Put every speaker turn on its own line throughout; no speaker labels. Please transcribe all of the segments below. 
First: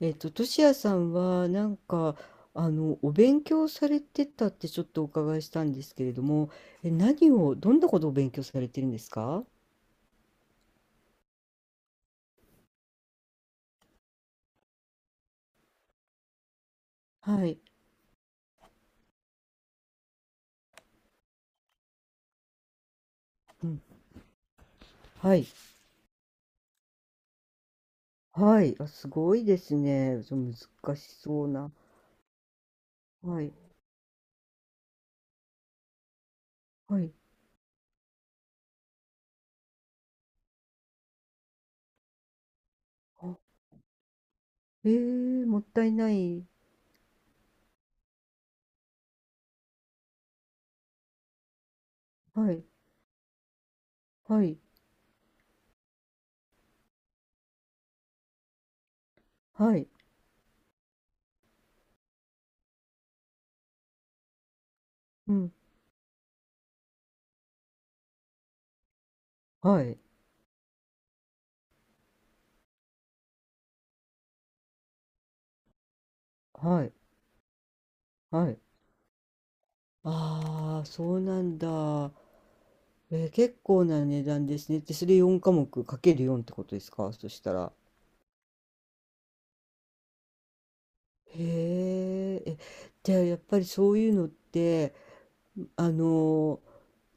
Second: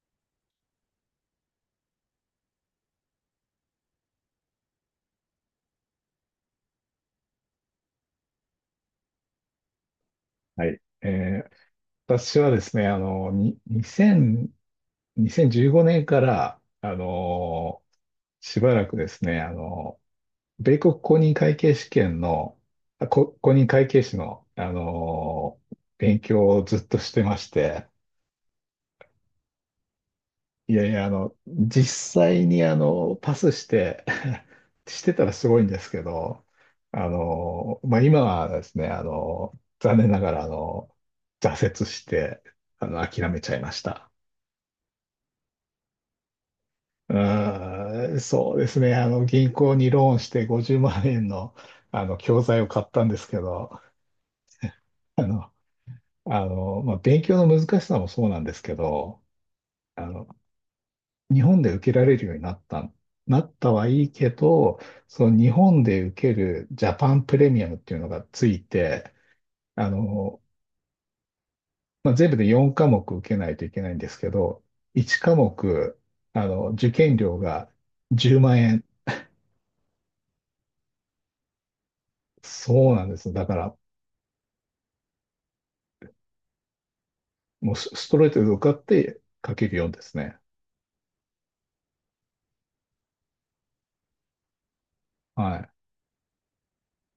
としやさんはなんかお勉強されてたってちょっとお伺いしたんですけれども、え、何をどんなことを勉強されてるんですか？
はい。私はですね、あの、に、2000、2015年から、
はい、
しばらくですね、米国公認会計試験の、公
う
認
ん、
会計士の、
はい、
勉強をずっとしてまして、
はい、あ、すごいですね。そう
いやい
難
や、
しそうな。
実際にパ
は
ス
い、
して してたらすごいんですけど、
はい、
まあ、今はですね、残念ながら、挫折して、諦
あ、
めちゃいました。
もったいない。
うーん、そうですね、銀行にローンして50万円の、教
は
材
い、
を買ったんですけど、
はい、
あの、まあ、勉強の難しさもそうなんですけど、
はい、
あの、日本で受けられるようになったはいいけど、そ
う
の日
ん、
本で受けるジャパンプレミアムっていうのがついて、
は
あ
い、
の、まあ、全部で4科目受けないといけないんですけど、1科目、
は
受
い、
験料が10
はい。
万円。
ああ、そうなんだ。
そうなんです。だか
結
ら、
構な値段ですね。で、それ4科目かける4ってことですか？そしたら。
もうスストレートで受かってかけるようですね。
へえ、じゃあやっぱりそういうのって、
はい。
あの、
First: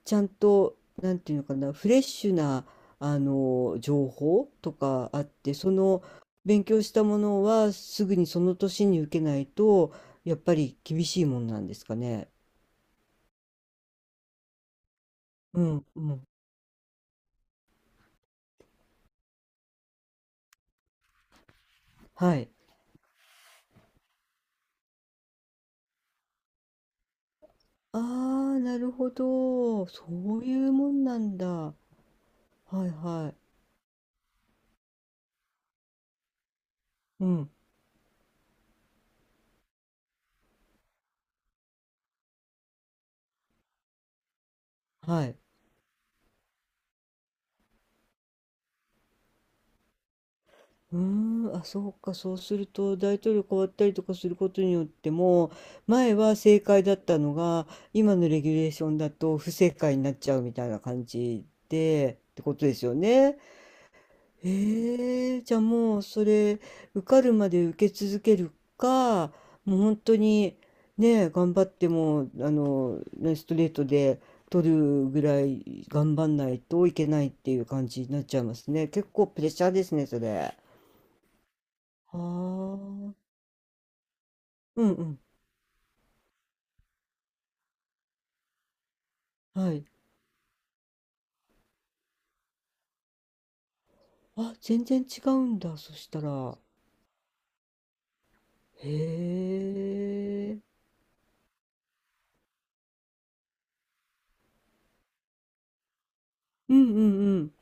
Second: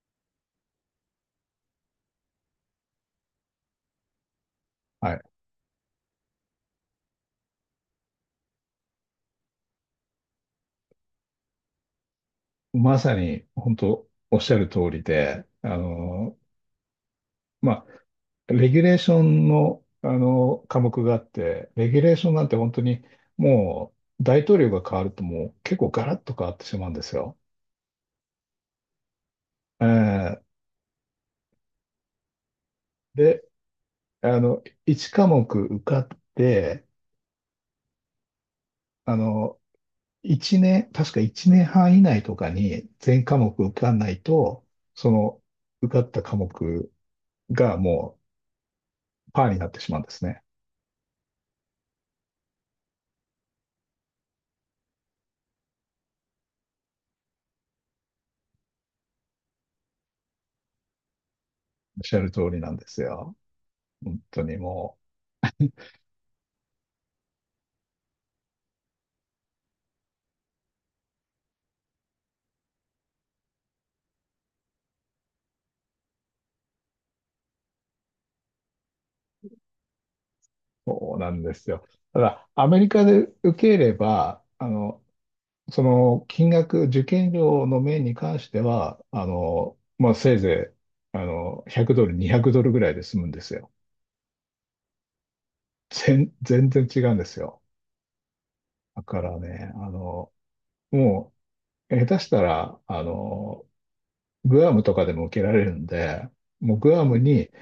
ちゃんと、なんていうのかな、フレッシュな、情報とか
はい。
あって、その勉強したものはすぐにその年に受けないと、やっぱり厳しいもんなんですかね。
まさに、本当おっしゃる通りで、
うん、うん。
まあ、レギュレーションの、あの科目があって、レギュレーション
は
なん
い。
て本当にもう大統領が変わるともう結構ガラッと変わってしまうんですよ。
ああ、なるほ
え
ど。そう
ー
いうもんなんだ。はいはい。
で、1科目受かって、
うん、
あの、1年、確か1年半以内とかに全科目受かんないと、そ
はい。
の受かった科目がもうパーになってしまうんですね。
うーん、あ、そうか、そうすると大統領変わったりとかすることによっても、前は正解だったのが、今のレギュレーションだと不正解になっちゃうみたいな感じ
おっし
で、
ゃる
っ
通
てこ
り
と
な
で
ん
す
で
よ
すよ。
ね。
本当にもう。
へえ、じゃあもうそれ、受かるまで受け続けるか、もう本当に、ね、頑張っても、ね、ストレートで取るぐらい頑張んないといけないっていう感じになっちゃいますね。結構プレッシャーですね、それ。
そうなんですよ。
ああ、
ただ、アメリカ
う
で
ん
受ければ、
うん。
その金額、受験料の面に関しては、
はい。
まあ、せいぜい、100ドル、200ドルぐらいで済むんですよ。
あ、全然違うんだ、そした
全、
ら。
全然違うんですよ。だから
へ
ね、
え。
もう、下手したら、グアムとかでも受けられるんで、
う
もう
んう
グ
ん
アム
う
に
ん。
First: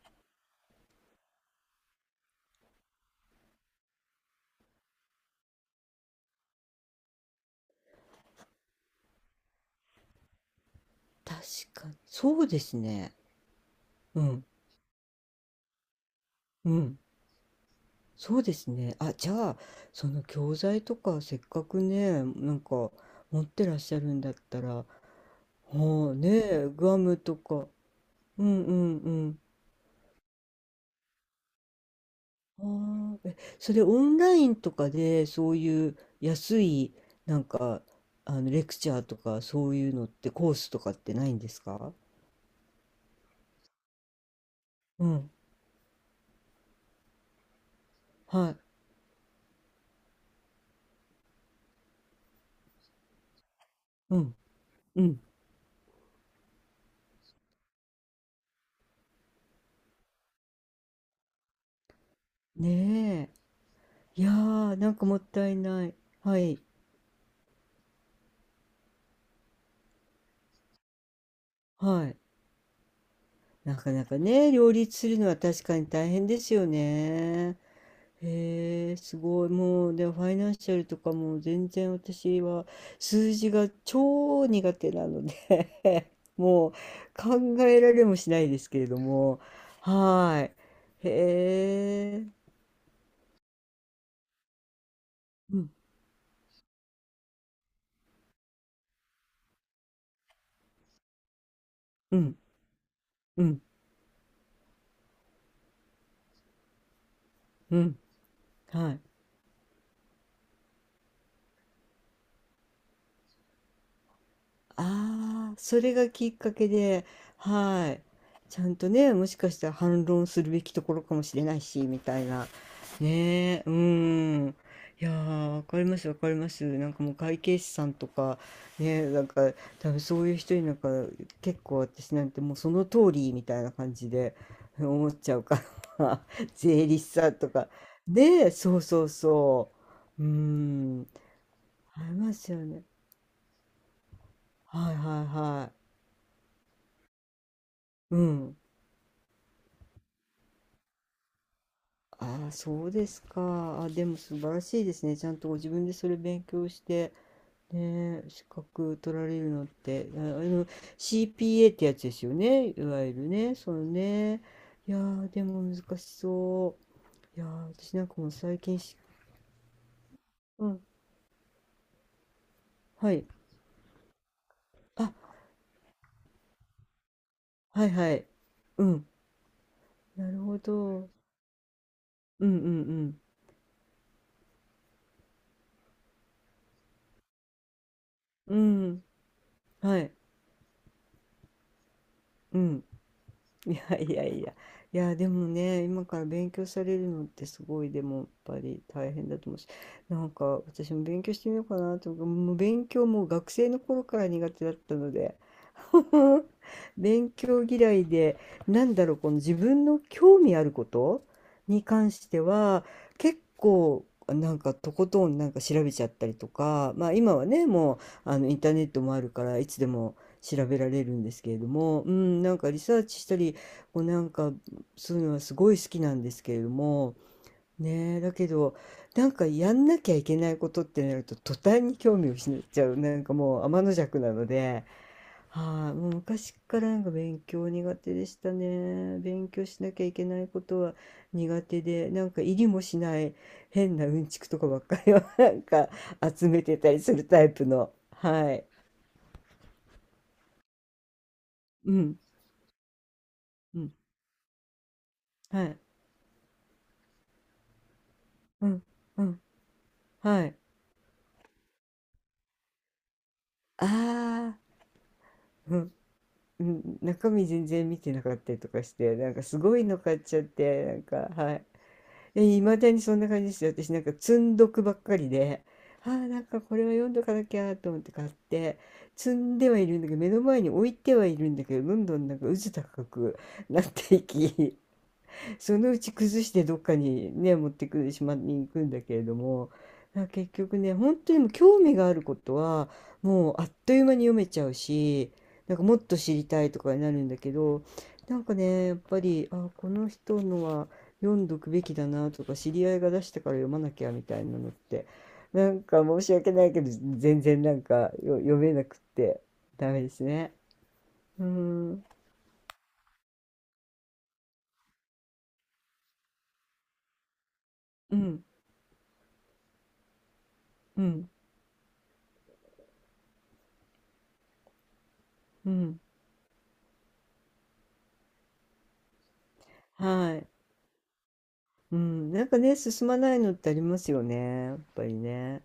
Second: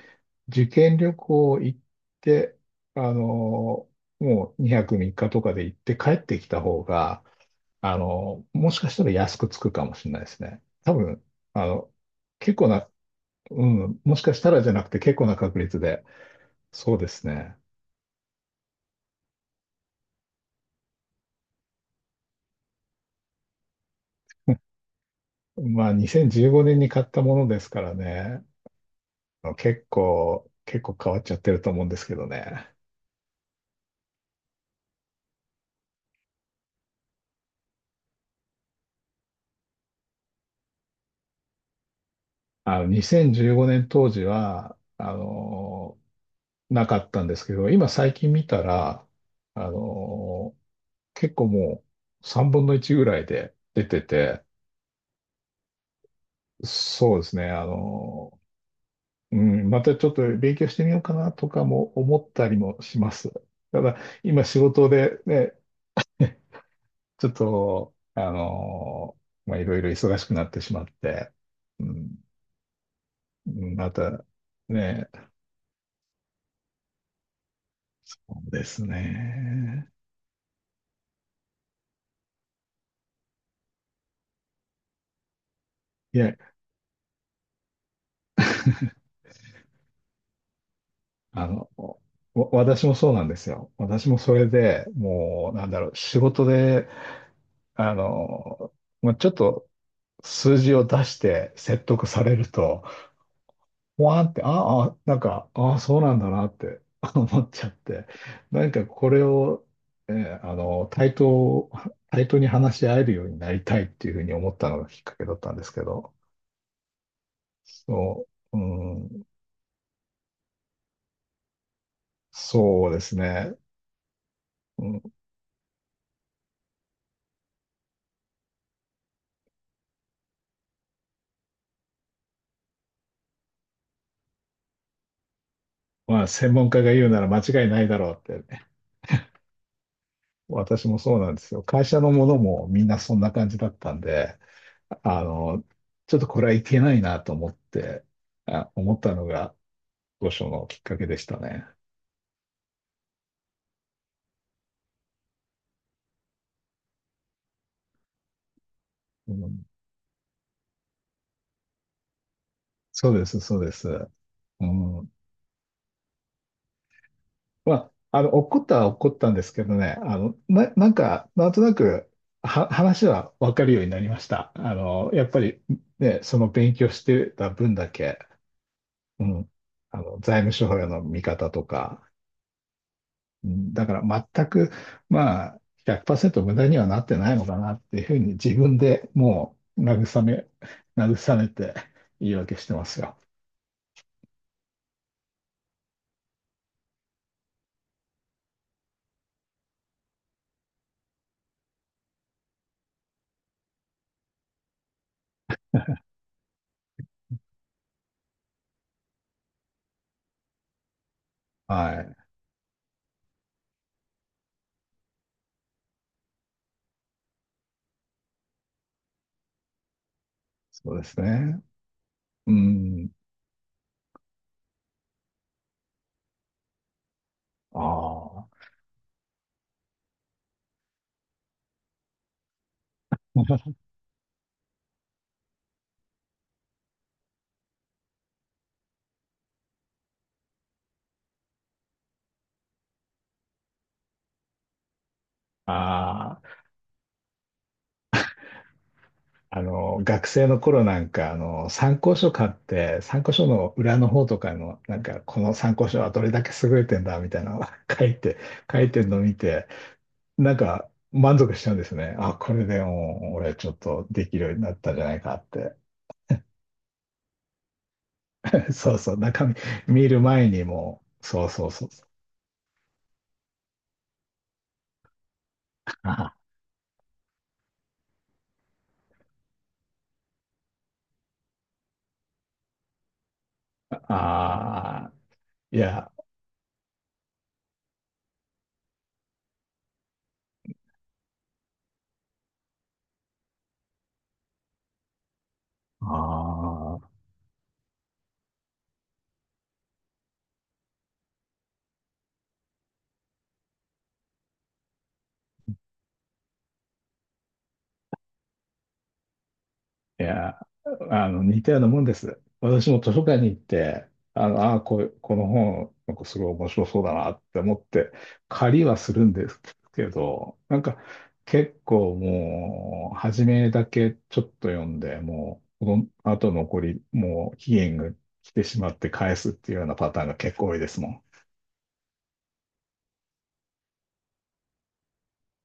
受験旅行行って、あの、もう2泊3日とかで行って帰ってきた方が、もしかしたら安くつくかもしれないですね。多分、
確
あ
か
の、
に。そう
結
で
構
す
な、
ね。
うん、もし
う
かし
ん。
たらじゃなくて結構な確率で、
う
そう
ん。
ですね。
そうですね。あ、じゃあ、その教材とか、せっかくね、なんか、持ってらっしゃるんだった ら、は
まあ、
あ、ね
2015
え、
年に
グア
買っ
ム
たも
と
ので
か。
すからね、
うんうん。
結構変わっちゃってると思うんですけど
あ
ね。
あ、え、それオンラインとかでそういう安いなんかレクチャーとかそういうのってコースとかってないんですか。
2015年当時は、
うん、
なかったんですけど、今最近見
はい、
たら、あの、結構もう3分の1ぐらいで出て
うん、
て、
うん。
そうですね、うん、またちょっと勉強してみようかなとかも思ったりもします。
ね
ただ、
え。いや
今仕
ー、
事
なんかもっ
で
た
ね、
いない。はい、
ちょっと、まあ、いろいろ忙しくなってしまって、う
は
ん、
い。
うん
な
ま
かなか
た、
ね、両立す
ね、
るのは確かに大変ですよね。
そうです
へえ、すごい。
ね。
もう、でもファイナンシャルとかも全然私は数字が超苦手なので
いや、
もう考えられもしないですけれど も。はーい。へ
あの、
え。
私もそうなんですよ。私もそれでもう、
う
な
ん、
んだろう、仕事で、あの、まあ、ちょっと数字を出して説得
う
され
ん、
ると、
うん、
わーんって、ああ、なんか、ああ、そうなんだなって 思っちゃっ
うん。
て、なんか
はい。
これを、えーあの、対等、対等に話し合えるようになりたいっていうふうに思ったのがきっかけだった
ああ、
んです
そ
け
れが
ど、
きっかけで、はい。
そう、
ち
う
ゃんとね、
ん、
もしかしたら反論するべきところかもしれないし、みたいな。
そうですね。
ねえ、うん。
うん、
いやー、わかります、わかります。なんかもう会計士さんとか、ね、なんか多分そういう人になんか結構私なんてもうその通りみたいな感じで思っちゃうから、
まあ、専 門家
税
が
理士
言うなら
さん
間
と
違
か。
いないだろうって
ねえ、
ね、
そうそうそう。う
私も
ん。
そうなんですよ。会社
あ
の
り
も
ま
の
すよ
も
ね。
みんなそんな感じだったんで、
はいは
あ
い
の、
は
ちょっとこれはいけないなと思って、
い。うん。
思ったのが、当初のきっかけでしたね。
ああ、そうですか。あ、でも素晴らしいですね。ちゃんとご自分でそれ勉強して、ねえ、資格取ら
う
れるの
ん
って、あ、CPA ってやつですよね。いわ
そ
ゆ
うで
る
す、
ね、
そう
そ
で
の
す。
ね。
う
いや
ん。
ー、でも難しそう。いやー、
まあ、
私なんかもう
怒
最
っ
近
たは
し、
怒ったんですけどね、
う
な、
ん、
なんか、なんとなく、話
はい。
は分かるようになりました。
あ、
やっぱり、ね、その勉強してた分
はい
だ
は
け、
い。うん。
うん、
な
財
る
務
ほ
諸表の
ど。
見方とか、
うんうん
うん、だから全く、まあ、100%無駄にはなってないのかなっていうふうに自
うん。
分
うん。
でもう
はい。
慰めて言い訳
う
して
ん。
ますよ。
いやいやいや。いや、でもね、今から勉強されるのってすごい、でもやっぱり大変だと思うし、なんか私も勉強してみようかなと思う、もう勉強も学生の頃から苦手だったので、勉強嫌いで、なんだろう、この自分の興味あることに
は
関
い。
しては、結構、なんかとことんなんか調べちゃったりとか、まあ今はね、もうインターネットもあるから、いつでも調べら
そう
れ
で
る
す
んですけれ
ね。
ども、うん、
う
なんかリサー
ん。
チしたり、こうなんかそういうのはすごい好きなんですけれども、
あ
ねえ、だけ
あ。
ど、なんかやんなきゃいけないことってなると、途端に興味を失っちゃう、なんかもう天の弱なので。はい、もう昔からなんか勉強苦手でしたね。勉強しなきゃいけないことは苦手で、なんか入りもしない変なうんちくとかばっかりを なんか
あ
集
あ、
めてたりするタイプの。はい。
学生の頃なんか、
う
参考
ん、
書買って、参考書の
うん、
裏の方とかの、なんか、この
は
参
い、
考書はどれだけ優れてんだ、みたいなのを 書いて、
う
書
ん、
いてるのを
う
見
ん、
て、
は
な
い。
んか、満足しちゃうんですね。あ、これでもう、俺ちょっ
あ
とできるよう
あ、
になったんじゃないかって。
うん、うん、中身全然見てなかったりと かし
そうそう、
て、なんか
中身
すごいの
見
買
る
っちゃっ
前に
て、な
も
んか、
そう
は
そうそうそう。
い。いまだにそんな感じですよ。私なんか積んどくばっかりで、あー
あ
なんかこれは読んどかなきゃと思って買って、積んではいるんだけど、目の前に置いてはいるんだけど、どんどんなんか渦高くなっていき、
あ、い
そのう
や、
ち崩してどっかにね持ってくる島に行くんだけれども、なんか結局ね本当にもう興味があることはもうあっという間に読めちゃうし、なんかもっ
あ
と知りたいとかになる
あ。
んだけど、なんかねやっぱりあこの人のは読んどくべきだなとか知り合いが出したから読まなきゃみたいなのってなんか申し訳ないけど全然なんかよ読めなくってダメで
い
すね。
や、
うー
似たような
ん、
も
う
んです。私も図書館に行って、この本、なんかすごい面白そうだなって思って、
ん、
借りはするんですけど、なんか
うん、
結構もう、初めだけちょっと読んで、も
う
う、こ
ん、
の後残り、もう期限が来てしまって返すっていうようなパターンが
はい。
結構多いですもん。
うん、なんかね、進まないのってありますよね、やっぱりね。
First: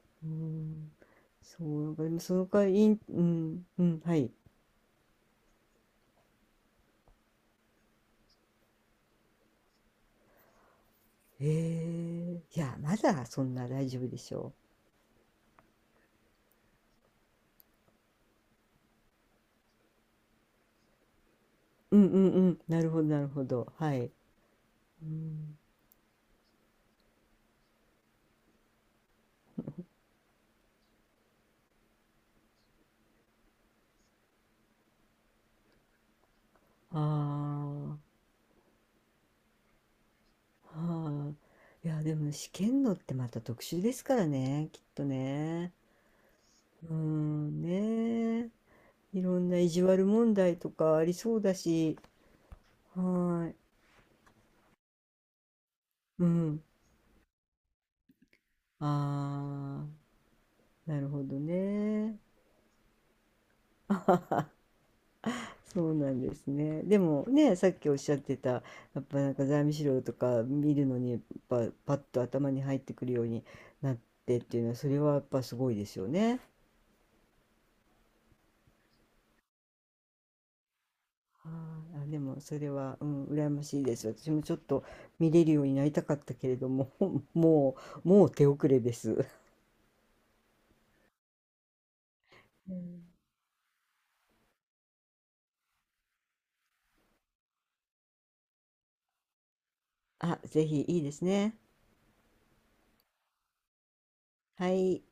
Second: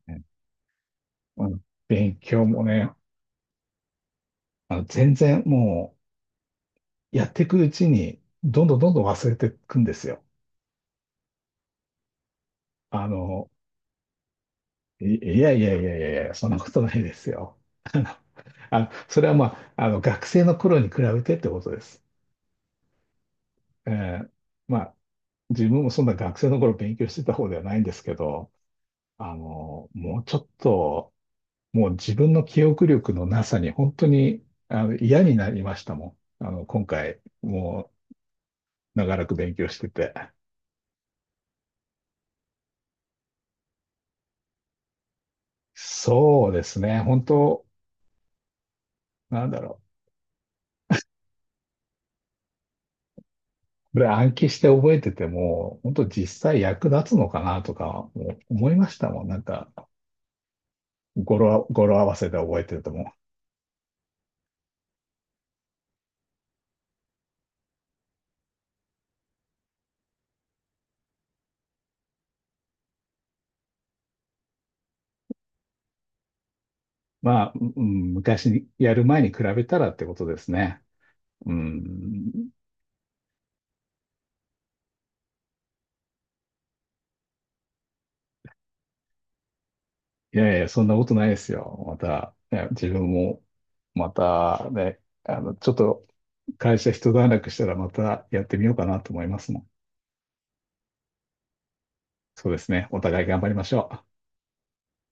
ね、
うん、
うん、
そう、なんかで
勉
もそ
強
の
も
代わり、い
ね、
んうん、うん、はい。
全然もう、やっていくうちに、どんどんどんどん忘れていくんですよ。
へえ、いや、ま
あ
だそ
の、
んな大丈夫でしょ
いやいやいやいやいや、そんなことないですよ。あの、それはまあ、学生の頃に比べてってことで
う。う
す。
んうんうん、なるほど、なるほど、はい。
えーまあ、
うん、
自分もそんな学生の頃勉強してた方ではないんですけど、もうちょっと、もう自分の記憶力のなさに本当に嫌になりましたもん。今
あ
回、もう長らく勉強してて。
あ、はあ。いや、でも試験のってまた特殊ですからね、きっとね。
そうです
う
ね、本
ん、
当、
ねえ、いろ
な
ん
ん
な
だ
意
ろ
地
う。
悪問題とかありそうだし、はーい。
これ暗記して覚えてても、本当
う
実際
ん。
役立つのかなとかも思いましたもん。なんか
ああ。なるほど
語呂合わ
ね。
せで覚えてるとも。
あはは、そうなんですね。でもね、さっきおっしゃってた、やっぱなんか財務資料とか見るのに、やっぱパッと頭に入ってくるようになってっていうのは、それはやっぱすごいですよね。
まあ、うん、昔にやる前に比べたらってことですね。
は
う
い、あ、でも
ん。
それは、うん、羨ましいです。私もちょっと見れるようになりたかったけれども、もう、もう手遅れです。
いやいや、そんなことないですよ。また、ね
う
自
ん、
分も、またね、ちょっと会社一段落したらまたやってみようかなと思いますもん。
あ、ぜひいいですね。
そうですね。お互い頑張りましょう。
はい。